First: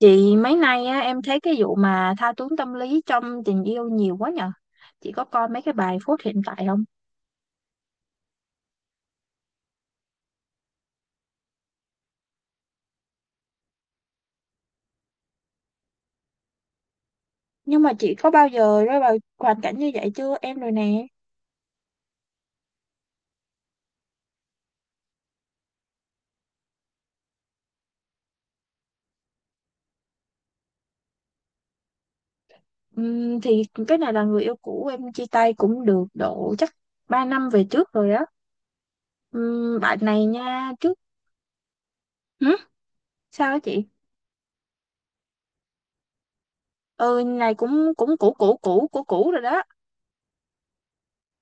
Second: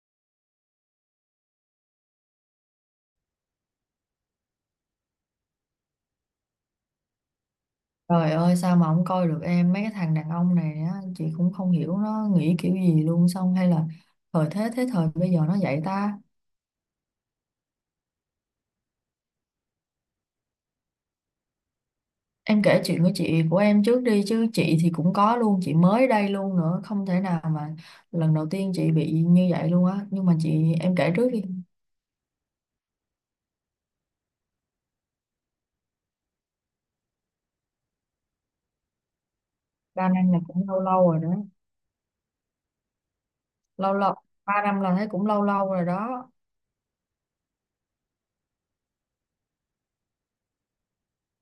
Chị mấy nay á, em thấy cái vụ mà thao túng tâm lý trong tình yêu nhiều quá nhờ. Chị có coi mấy cái bài phút hiện tại không? Trời ơi, sao mà không coi được em. Mấy cái thằng đàn ông này á chị cũng không hiểu nó nghĩ kiểu gì luôn. Xong hay là thời thế thế thời bây giờ nó vậy ta. Nhưng mà chị có bao giờ rơi vào hoàn cảnh như vậy chưa? Em rồi nè. Em kể chuyện của chị của em trước đi chứ, chị thì cũng có luôn, chị mới đây luôn, nữa không thể nào mà lần đầu tiên chị bị như vậy luôn á, nhưng mà chị em kể trước đi. Thì cái này là người yêu cũ, em chia tay cũng được độ chắc 3 năm về trước rồi á. Bạn Ba này năm là cũng nha. lâu Trước lâu rồi đó. hử? Sao á chị? Lâu lâu, 3 năm là thấy cũng lâu lâu rồi đó. Ừ, này cũng cũng cũ cũ cũ cũ cũ rồi đó.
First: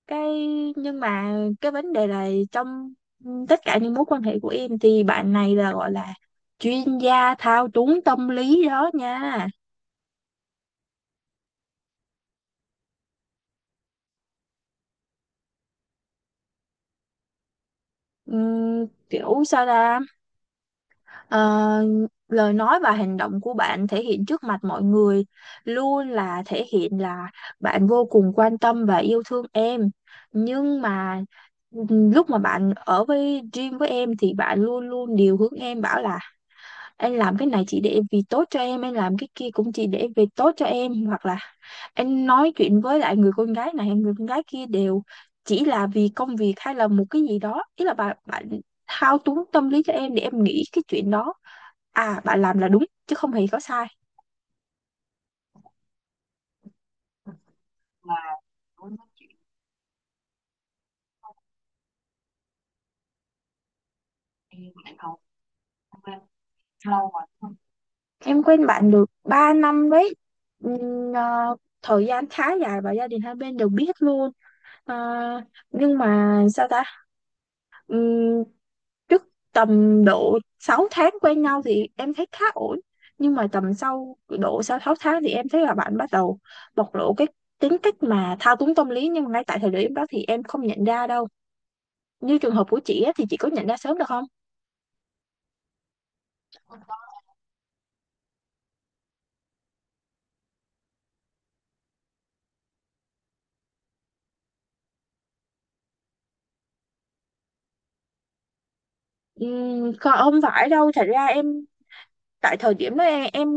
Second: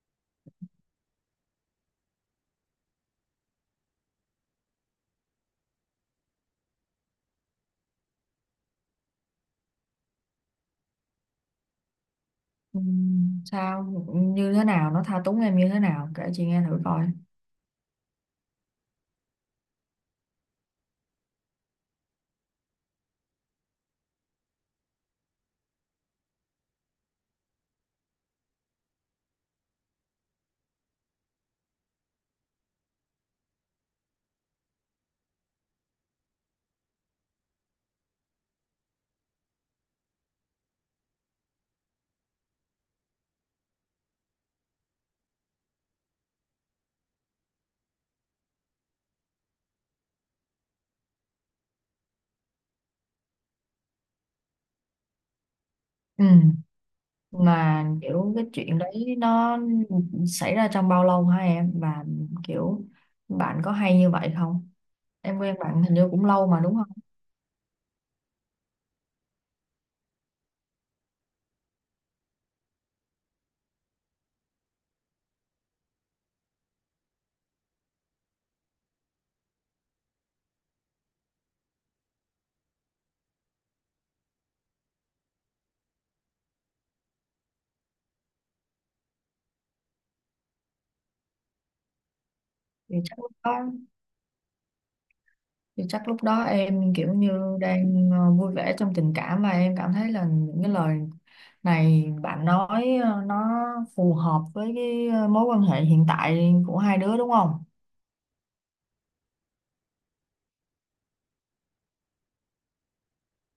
Cái nhưng mà cái vấn đề là trong, tất cả những mối quan hệ của em thì bạn này là gọi là chuyên gia thao túng tâm lý đó nha. Sao, như thế nào, nó tha túng em như thế nào kể chị nghe thử coi. Kiểu sao ra, Ờ, lời nói và hành động của bạn thể hiện trước mặt mọi người luôn là thể hiện là bạn vô cùng quan tâm và yêu thương em. Nhưng mà lúc mà bạn ở với Dream với em thì bạn luôn luôn điều hướng em, bảo là anh làm cái này chỉ để vì tốt cho em, anh làm cái kia cũng chỉ để vì tốt cho em, hoặc là anh nói chuyện với lại người con gái này người con gái kia đều chỉ là vì công việc hay là một cái gì đó. Ý là bạn bạn thao túng tâm lý cho em để em nghĩ cái chuyện đó à, bạn làm là đúng chứ không hề có sai. Ừ, mà kiểu cái chuyện đấy nó xảy ra trong bao lâu hả em, và kiểu bạn có hay như vậy không? Em quen bạn hình như cũng lâu mà đúng không? Em quen bạn được 3 năm đấy. Ừm, ờ, Thời gian khá dài và gia đình hai bên đều biết luôn. Ờ, nhưng mà sao ta. Ừm, Trước tầm độ 6 tháng quen nhau thì em thấy khá ổn, nhưng mà tầm sau độ sau 6 tháng thì em thấy là bạn bắt đầu bộc lộ cái tính cách mà thao túng tâm lý, nhưng mà ngay tại thời điểm đó thì em không nhận ra đâu. Như trường hợp của thì chị á, chắc thì lúc chị có đó nhận ra sớm được không? thì chắc lúc đó em kiểu như đang vui vẻ trong tình cảm, mà em cảm thấy là những cái lời này bạn nói nó phù hợp với cái mối quan hệ hiện tại của hai đứa đúng không? Không phải đâu, thật ra em tại thời điểm đó, em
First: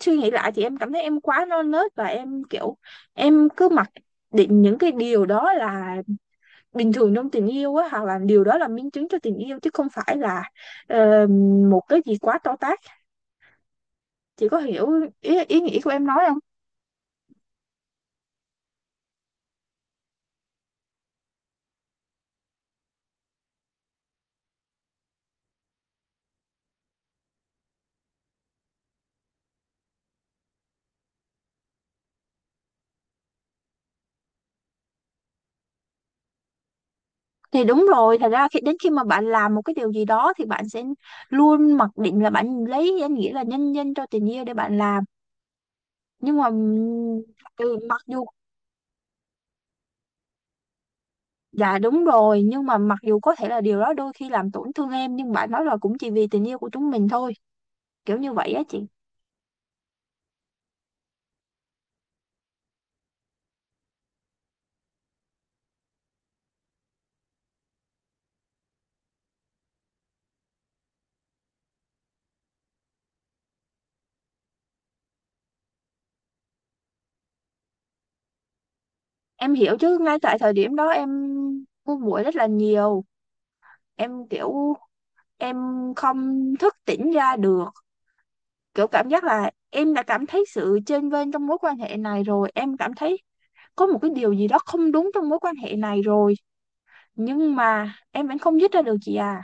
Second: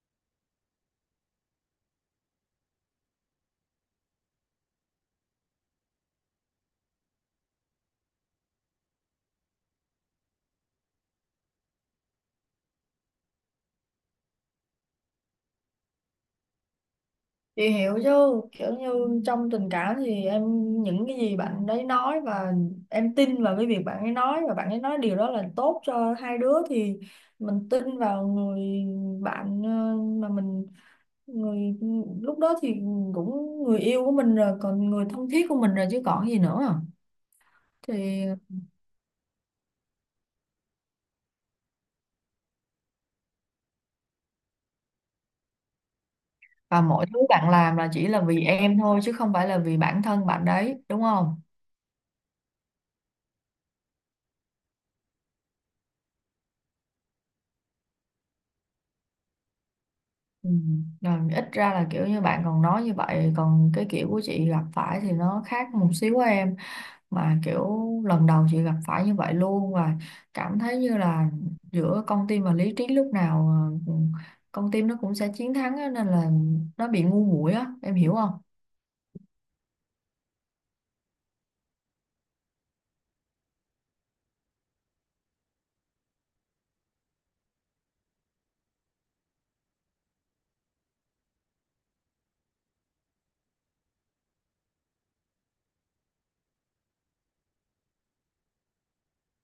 suy nghĩ lại thì em cảm thấy em quá non nớt và em kiểu em cứ mặc định những cái điều đó là bình thường trong tình yêu á, hoặc là điều đó là minh chứng cho tình yêu chứ không phải là ờ, một cái gì quá to tát. Chị có hiểu ý nghĩa của em nói không? Chị hiểu chứ, kiểu như trong tình cảm thì em những cái gì bạn đấy nói và em tin vào cái việc bạn ấy nói, và bạn ấy nói điều đó là tốt cho hai đứa, thì mình tin vào người bạn mà mình, người lúc đó thì cũng người yêu của mình rồi, còn người thân thiết của mình rồi chứ còn gì nữa. Thì đúng rồi, Thì thật ra khi đến khi mà bạn làm một cái điều gì đó thì bạn sẽ luôn mặc định là bạn lấy danh nghĩa là nhân danh cho tình yêu để bạn làm. Nhưng mà và mọi thứ bạn làm ừ, là mặc chỉ là dù vì em thôi chứ không phải là vì bản thân bạn đấy đúng không? dạ đúng rồi, nhưng mà mặc dù có thể là điều đó đôi khi làm tổn thương em, nhưng bạn nói là cũng chỉ vì tình yêu của chúng mình thôi, kiểu như vậy á chị. Ừ. Rồi ít ra là kiểu như bạn còn nói như vậy, còn cái kiểu của chị gặp phải thì nó khác một xíu của em. Mà kiểu lần đầu chị gặp phải như vậy luôn, và cảm thấy như là giữa con tim và lý trí lúc nào ờ, con tim nó cũng sẽ chiến thắng á, nên là nó bị ngu muội á, em hiểu không? Em hiểu chứ, ngay tại thời điểm đó em buồn muội rất là nhiều. Em kiểu em không thức tỉnh ra được, kiểu cảm giác là em đã cảm thấy sự chênh vênh trong mối quan hệ này rồi, em cảm thấy có một cái điều gì đó không đúng trong mối quan hệ này rồi, nhưng mà em vẫn không dứt ra được chị à.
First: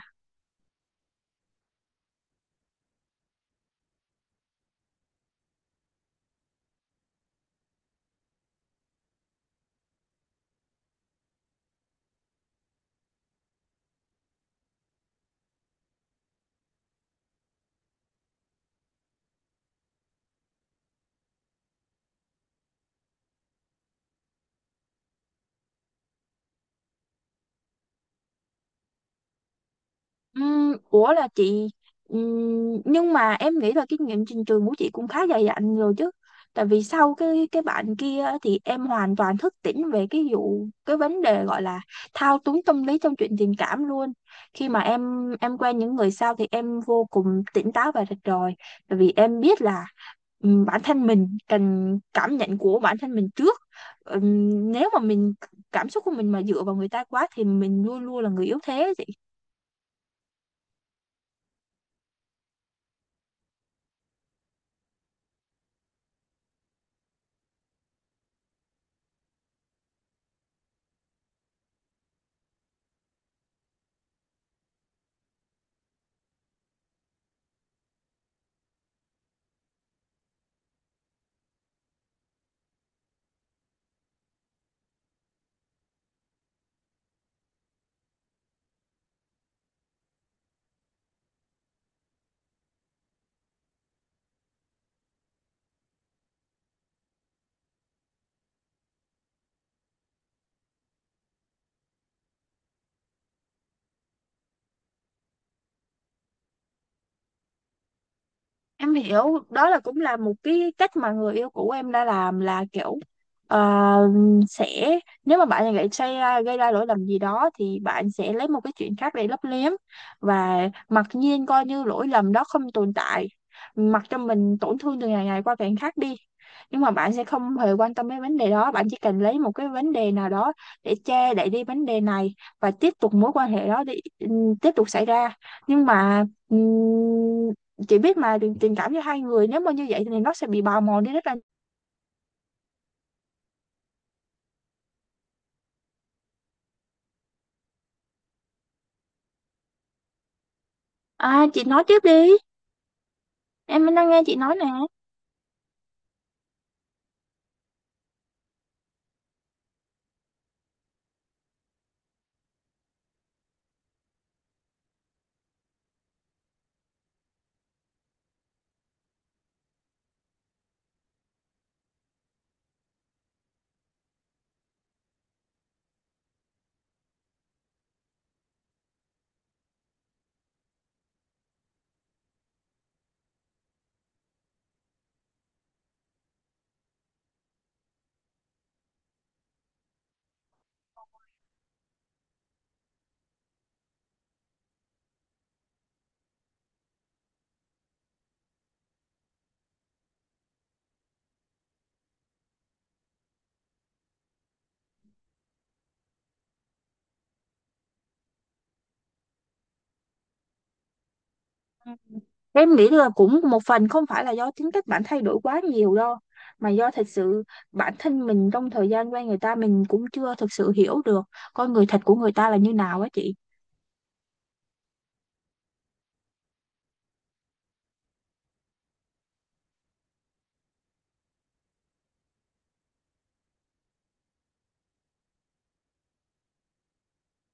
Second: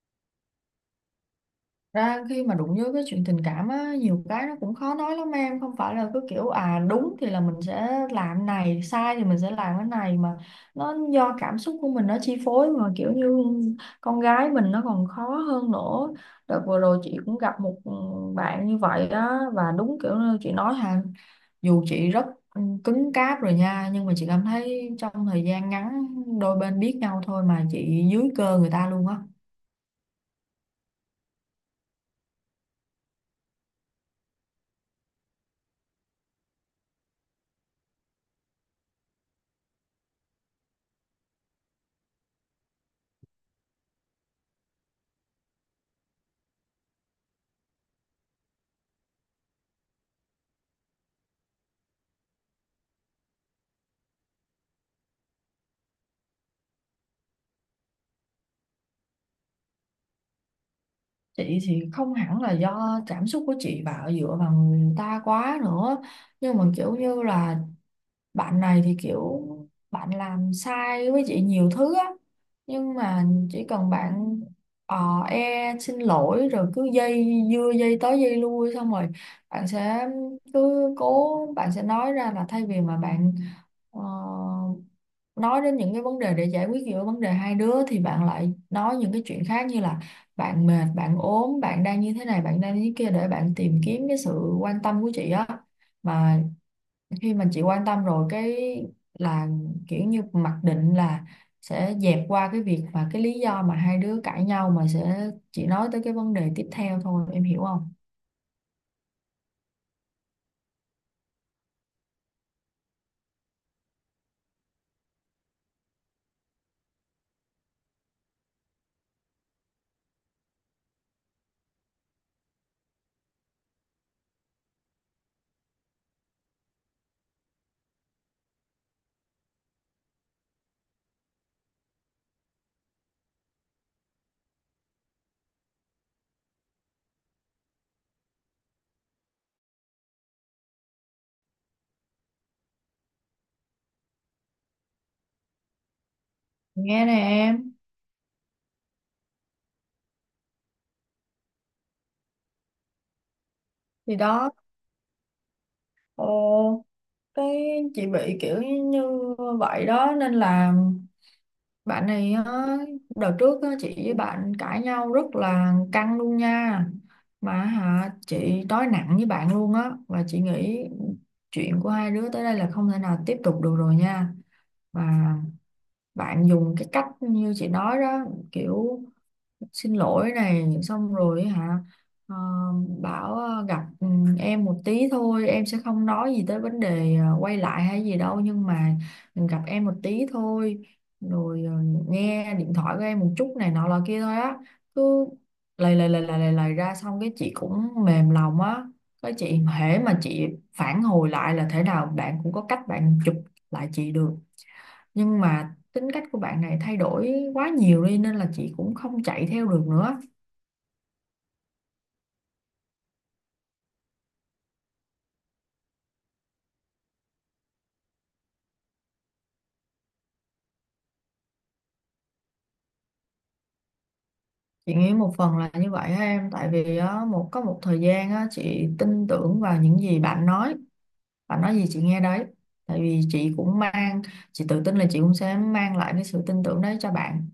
Ra khi mà đụng với cái chuyện tình cảm á, nhiều cái nó cũng khó nói lắm em, không phải là cứ kiểu à đúng thì là mình sẽ làm này, sai thì mình sẽ làm cái này, mà nó do cảm xúc của mình nó chi phối. Mà kiểu như con gái mình nó còn khó hơn nữa. Đợt vừa rồi chị cũng gặp một bạn như vậy đó, và đúng kiểu như chị nói hà, dù chị rất cứng cáp rồi nha, nhưng mà chị cảm thấy trong thời gian ngắn đôi bên biết nhau thôi mà chị dưới cơ người ta luôn á. Ủa là chị nhưng mà em nghĩ là kinh nghiệm trình trường của chị cũng khá dày dặn rồi chứ. Tại vì sau cái bạn kia á, thì em hoàn toàn thức tỉnh về cái vấn đề gọi là thao túng tâm lý trong chuyện tình cảm luôn. Khi mà em quen những người sau thì em vô cùng tỉnh táo và rạch ròi, tại vì em biết là bản thân mình cần cảm nhận của bản thân mình trước. Nếu mà mình cảm xúc của mình mà dựa vào người ta quá thì mình luôn luôn là người yếu thế. Chị thì không hẳn là do cảm xúc của chị bảo dựa vào người ta quá nữa, nhưng mà kiểu như là bạn này thì kiểu bạn làm sai với chị nhiều thứ á, nhưng mà chỉ cần bạn e xin lỗi rồi cứ dây dưa dây tới dây lui, xong rồi bạn sẽ cứ cố, bạn sẽ nói ra là thay vì mà bạn Ờ, nói đến những cái vấn đề để giải quyết giữa vấn đề hai đứa, thì bạn lại nói những cái chuyện khác như là bạn mệt, bạn ốm, bạn đang như thế này, bạn đang như thế kia, để bạn tìm kiếm cái sự quan tâm của chị á. Mà khi mà chị quan tâm rồi cái là kiểu như mặc định là sẽ dẹp qua cái việc và cái lý do mà hai đứa cãi nhau, mà sẽ chỉ nói tới cái vấn đề tiếp theo thôi, em hiểu không? Em hiểu, đó là cũng là một cái cách mà người yêu cũ em đã làm, là kiểu ờ, sẽ nếu mà bạn lại gây ra lỗi lầm gì đó thì bạn sẽ lấy một cái chuyện khác để lấp liếm và mặc nhiên coi như lỗi lầm đó không tồn tại, mặc cho mình tổn thương từ ngày ngày qua ngày khác đi. Nhưng mà bạn sẽ không hề quan tâm đến vấn đề đó, bạn chỉ cần lấy một cái vấn đề nào đó để che đậy đi vấn đề này và tiếp tục mối quan hệ đó đi, tiếp tục xảy ra. Nhưng mà ừm, chị biết mà tình cảm giữa hai người nếu mà như vậy thì nó sẽ bị bào mòn đi rất là. Nghe nè em, À chị nói tiếp đi, em đang thì nghe chị đó. nói nè. Ồ, cái chị bị kiểu như vậy đó nên là bạn này á, đợt trước á, chị với bạn cãi nhau rất là căng luôn nha, mà hả chị nói nặng với bạn luôn á, và chị nghĩ chuyện của hai đứa tới đây là không thể nào tiếp tục được rồi nha. Và bạn dùng cái cách như chị nói đó, kiểu xin lỗi này xong rồi hả, ờ, bảo gặp em một tí thôi, em sẽ không nói gì tới vấn đề quay lại hay gì đâu, nhưng mà gặp em một tí thôi, rồi nghe điện thoại của em một chút này nọ là kia thôi á. Cứ lầy lầy lầy lầy lầy lầy ra, xong cái chị cũng mềm lòng á. Cái chị hễ mà chị phản hồi lại là thế nào bạn cũng có cách bạn chụp lại chị được. Nhưng mà tính cách của bạn này thay đổi quá nhiều đi, nên là chị cũng không chạy theo được nữa. Ừ, em nghĩ là cũng một phần không phải là do tính cách bạn thay đổi quá nhiều đâu, mà do thật sự bản thân mình trong thời gian quen người ta mình cũng chưa thực sự hiểu được con người thật của người ta là như nào á chị. Chị nghĩ một phần là như vậy á em, tại vì á, một có một thời gian á, chị tin tưởng vào những gì bạn nói, bạn nói gì chị nghe đấy. Tại vì chị cũng mang, chị tự tin là chị cũng sẽ mang lại cái sự tin tưởng đấy cho bạn.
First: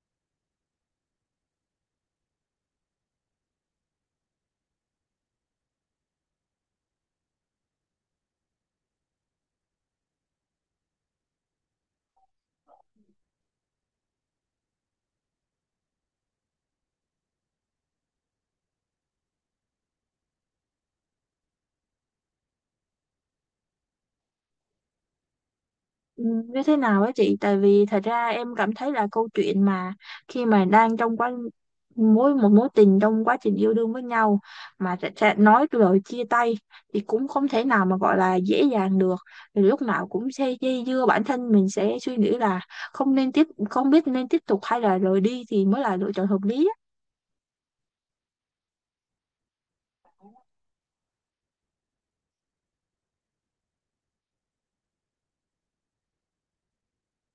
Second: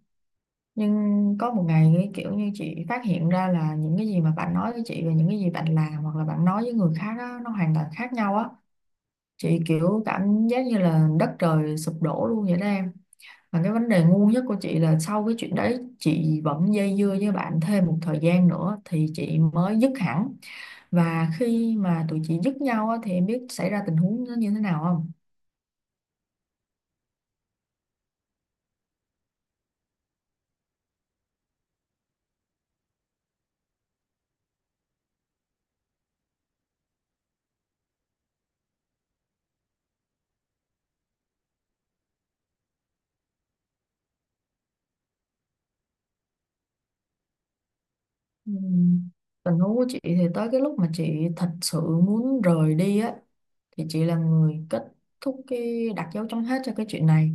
Nhưng có một ngày cái kiểu như chị phát hiện ra là những cái gì mà bạn nói với chị và những cái gì bạn làm hoặc là bạn nói với người khác á, nó hoàn toàn khác nhau á. Chị kiểu cảm giác như là đất trời sụp đổ luôn vậy đó em. Mà cái vấn đề ngu nhất của chị là sau cái chuyện đấy chị vẫn dây dưa với bạn thêm một thời gian nữa thì chị mới dứt hẳn. Và khi mà tụi chị dứt nhau á, thì em biết xảy ra tình huống nó như thế nào không? Ừ, như thế nào á chị, tại vì thật ra em cảm thấy là câu chuyện mà khi mà đang trong quá mối tình trong quá trình yêu đương với nhau mà sẽ nói lời chia tay thì cũng không thể nào mà gọi là dễ dàng được. Thì lúc nào cũng sẽ dây dưa, bản thân mình sẽ suy nghĩ là không biết nên tiếp tục hay là rời đi thì mới là lựa chọn hợp lý á. Ừm, Tình huống của chị thì tới cái lúc mà chị thật sự muốn rời đi á, thì chị là người kết thúc, cái đặt dấu chấm hết cho cái chuyện này.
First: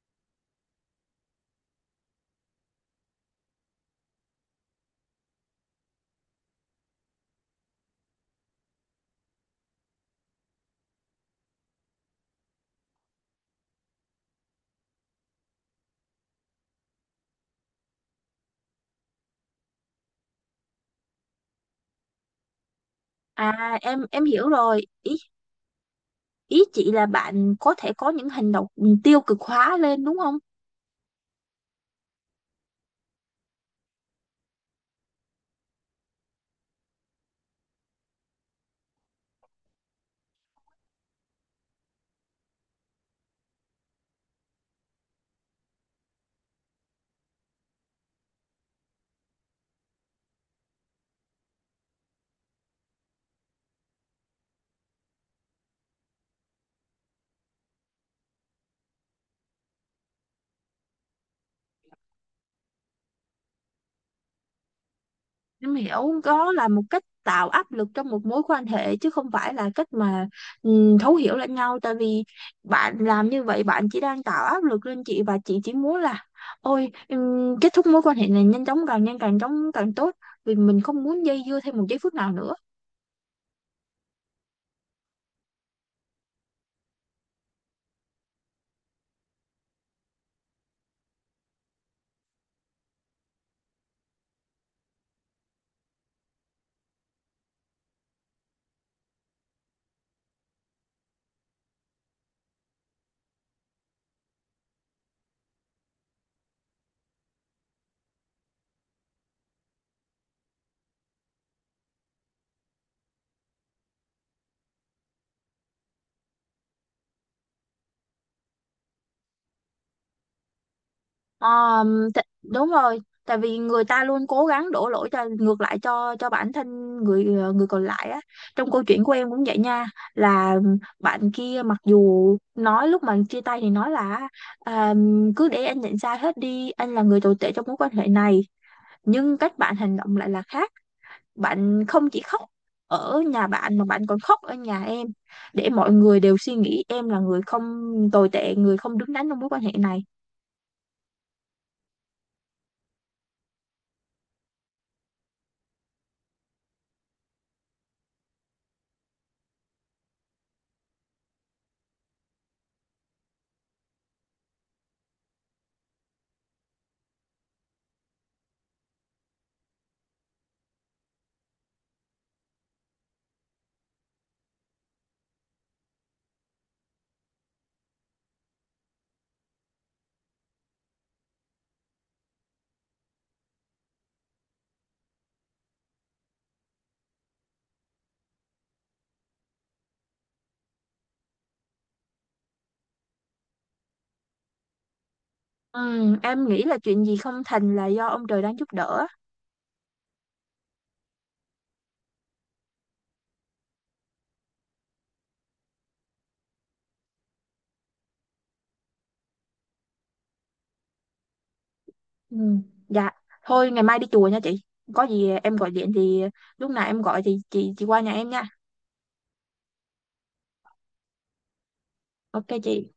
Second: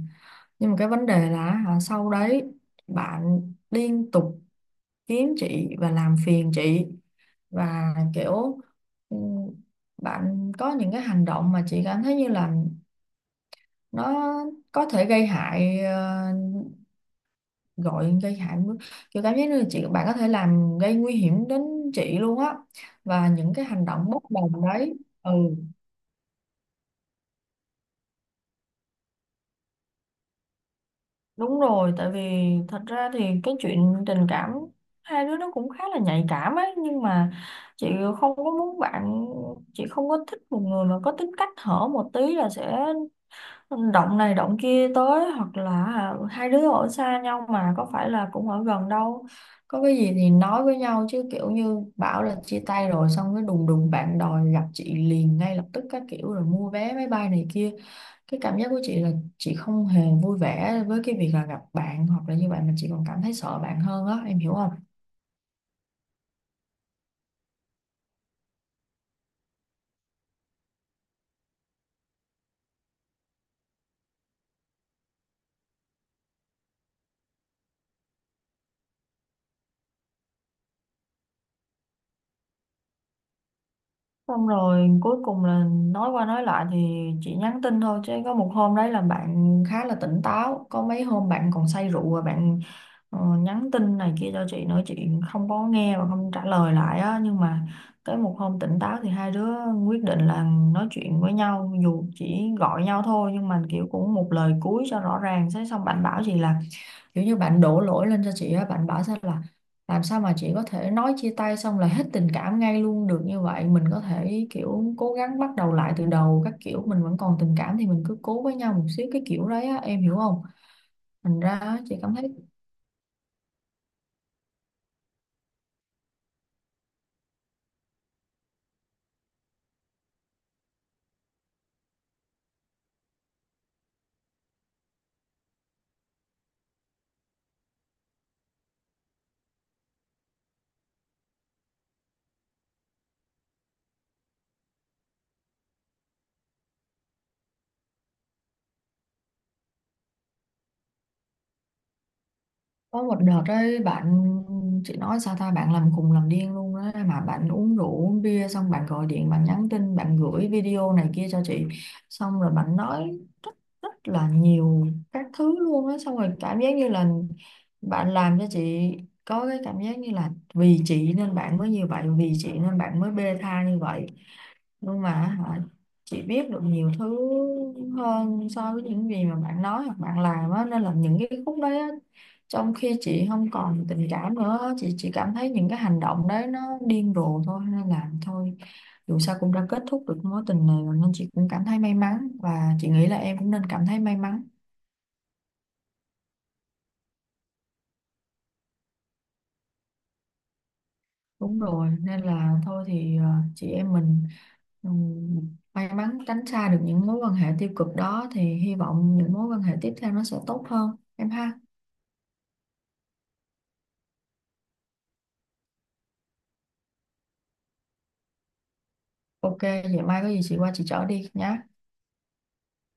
Nhưng mà cái vấn đề là hả, sau đấy bạn liên tục kiếm chị và làm phiền chị. Và kiểu ừ, bạn có những cái hành động mà chị cảm thấy như là nó có thể gây hại, gọi gây hại, kiểu cảm giác như là chị bạn có thể làm gây nguy hiểm đến chị luôn á, và những cái À hành động em bốc em hiểu đồng rồi, đấy. ý Ừ ý chị là bạn có thể có những hành động tiêu cực hóa lên đúng không? đúng rồi, tại vì thật ra thì cái chuyện tình cảm hai đứa nó cũng khá là nhạy cảm ấy, nhưng mà chị không có muốn bạn, chị không có thích một người mà có tính cách hở một tí là sẽ động này động kia tới, hoặc là à, hai đứa ở xa nhau mà có phải là cũng ở gần đâu, có cái gì thì nói với nhau chứ, kiểu như bảo là chia tay rồi xong cái đùng đùng bạn đòi gặp chị liền ngay lập tức các kiểu, rồi mua vé máy bay này kia. Cái cảm giác của chị là chị không hề vui vẻ với cái việc là gặp bạn hoặc là như vậy, mà chị còn cảm thấy sợ bạn hơn á, em hiểu không? Em hiểu, đó là một cách tạo áp lực trong một mối quan hệ chứ không phải là cách mà thấu hiểu lẫn nhau. Tại vì bạn làm như vậy, bạn chỉ đang tạo áp lực lên chị, và chị chỉ muốn là ôi kết thúc mối quan hệ này nhanh chóng, càng nhanh càng chóng càng tốt, vì mình không muốn dây dưa thêm một giây phút nào nữa. Xong rồi cuối cùng là nói qua nói lại thì chị nhắn tin thôi, chứ có một hôm đấy là bạn khá là tỉnh táo, có mấy hôm bạn còn say rượu và bạn nhắn tin này kia cho chị nữa, chị không có nghe và không trả lời lại á. Nhưng mà tới một hôm tỉnh táo thì hai đứa quyết định là nói chuyện với nhau, dù chỉ gọi nhau thôi, nhưng mà kiểu cũng một lời cuối cho rõ ràng. Thế xong bạn bảo chị là kiểu như bạn đổ lỗi lên cho chị á, bạn bảo sao là làm sao mà chị có thể nói chia tay xong là hết tình cảm ngay luôn được như vậy, mình có thể kiểu cố gắng bắt đầu lại từ đầu các kiểu, mình vẫn còn tình cảm thì mình cứ cố với nhau một xíu, cái kiểu đấy á em hiểu không? Thành Ờ, ra á, chị cảm thấy Đúng rồi, tại vì người ta luôn cố gắng đổ lỗi cho ngược lại cho bản thân người người còn lại á. Trong câu chuyện của em cũng vậy nha, là bạn kia mặc dù nói lúc mà chia tay thì nói là à, cứ để anh nhận sai hết đi, anh là người tồi tệ trong mối quan hệ này, nhưng cách bạn hành động lại là khác. Bạn không chỉ khóc ở nhà bạn mà bạn còn khóc ở nhà em, để mọi người đều suy nghĩ em là người không tồi tệ, người không đứng đắn trong mối quan hệ này. có một đợt đấy bạn, chị nói sao ta, bạn làm khùng làm điên luôn á, mà bạn uống rượu uống bia xong bạn gọi điện, bạn nhắn tin, bạn gửi video này kia cho chị. Xong rồi bạn nói rất rất là nhiều các thứ luôn á. Xong rồi cảm giác như là bạn làm cho chị có cái cảm giác như là vì chị nên bạn mới như vậy, vì chị nên bạn mới bê tha như vậy. Nhưng mà hả, chị biết được nhiều thứ hơn so với những gì mà bạn nói hoặc bạn làm á, nên là những cái khúc đấy á, trong khi chị không còn tình cảm nữa, chị chỉ cảm thấy những cái hành động đấy nó điên rồ thôi. Nên là thôi, dù sao cũng đã kết thúc được mối tình này rồi, nên chị cũng cảm thấy may mắn và chị nghĩ là em cũng nên cảm thấy may mắn. Ừ, em nghĩ là chuyện gì không thành là do ông trời đang giúp đỡ. Đúng rồi, nên là thôi thì chị em mình may mắn tránh xa được những mối quan hệ tiêu cực đó, thì hy vọng những mối quan hệ tiếp theo nó sẽ tốt hơn em ha. Ừ. Dạ, thôi ngày mai đi chùa nha chị. Có gì em gọi điện thì lúc nào em gọi thì chị qua nhà em nha. OK, vậy mai có gì chị qua chị chở đi nhé. Ok chị.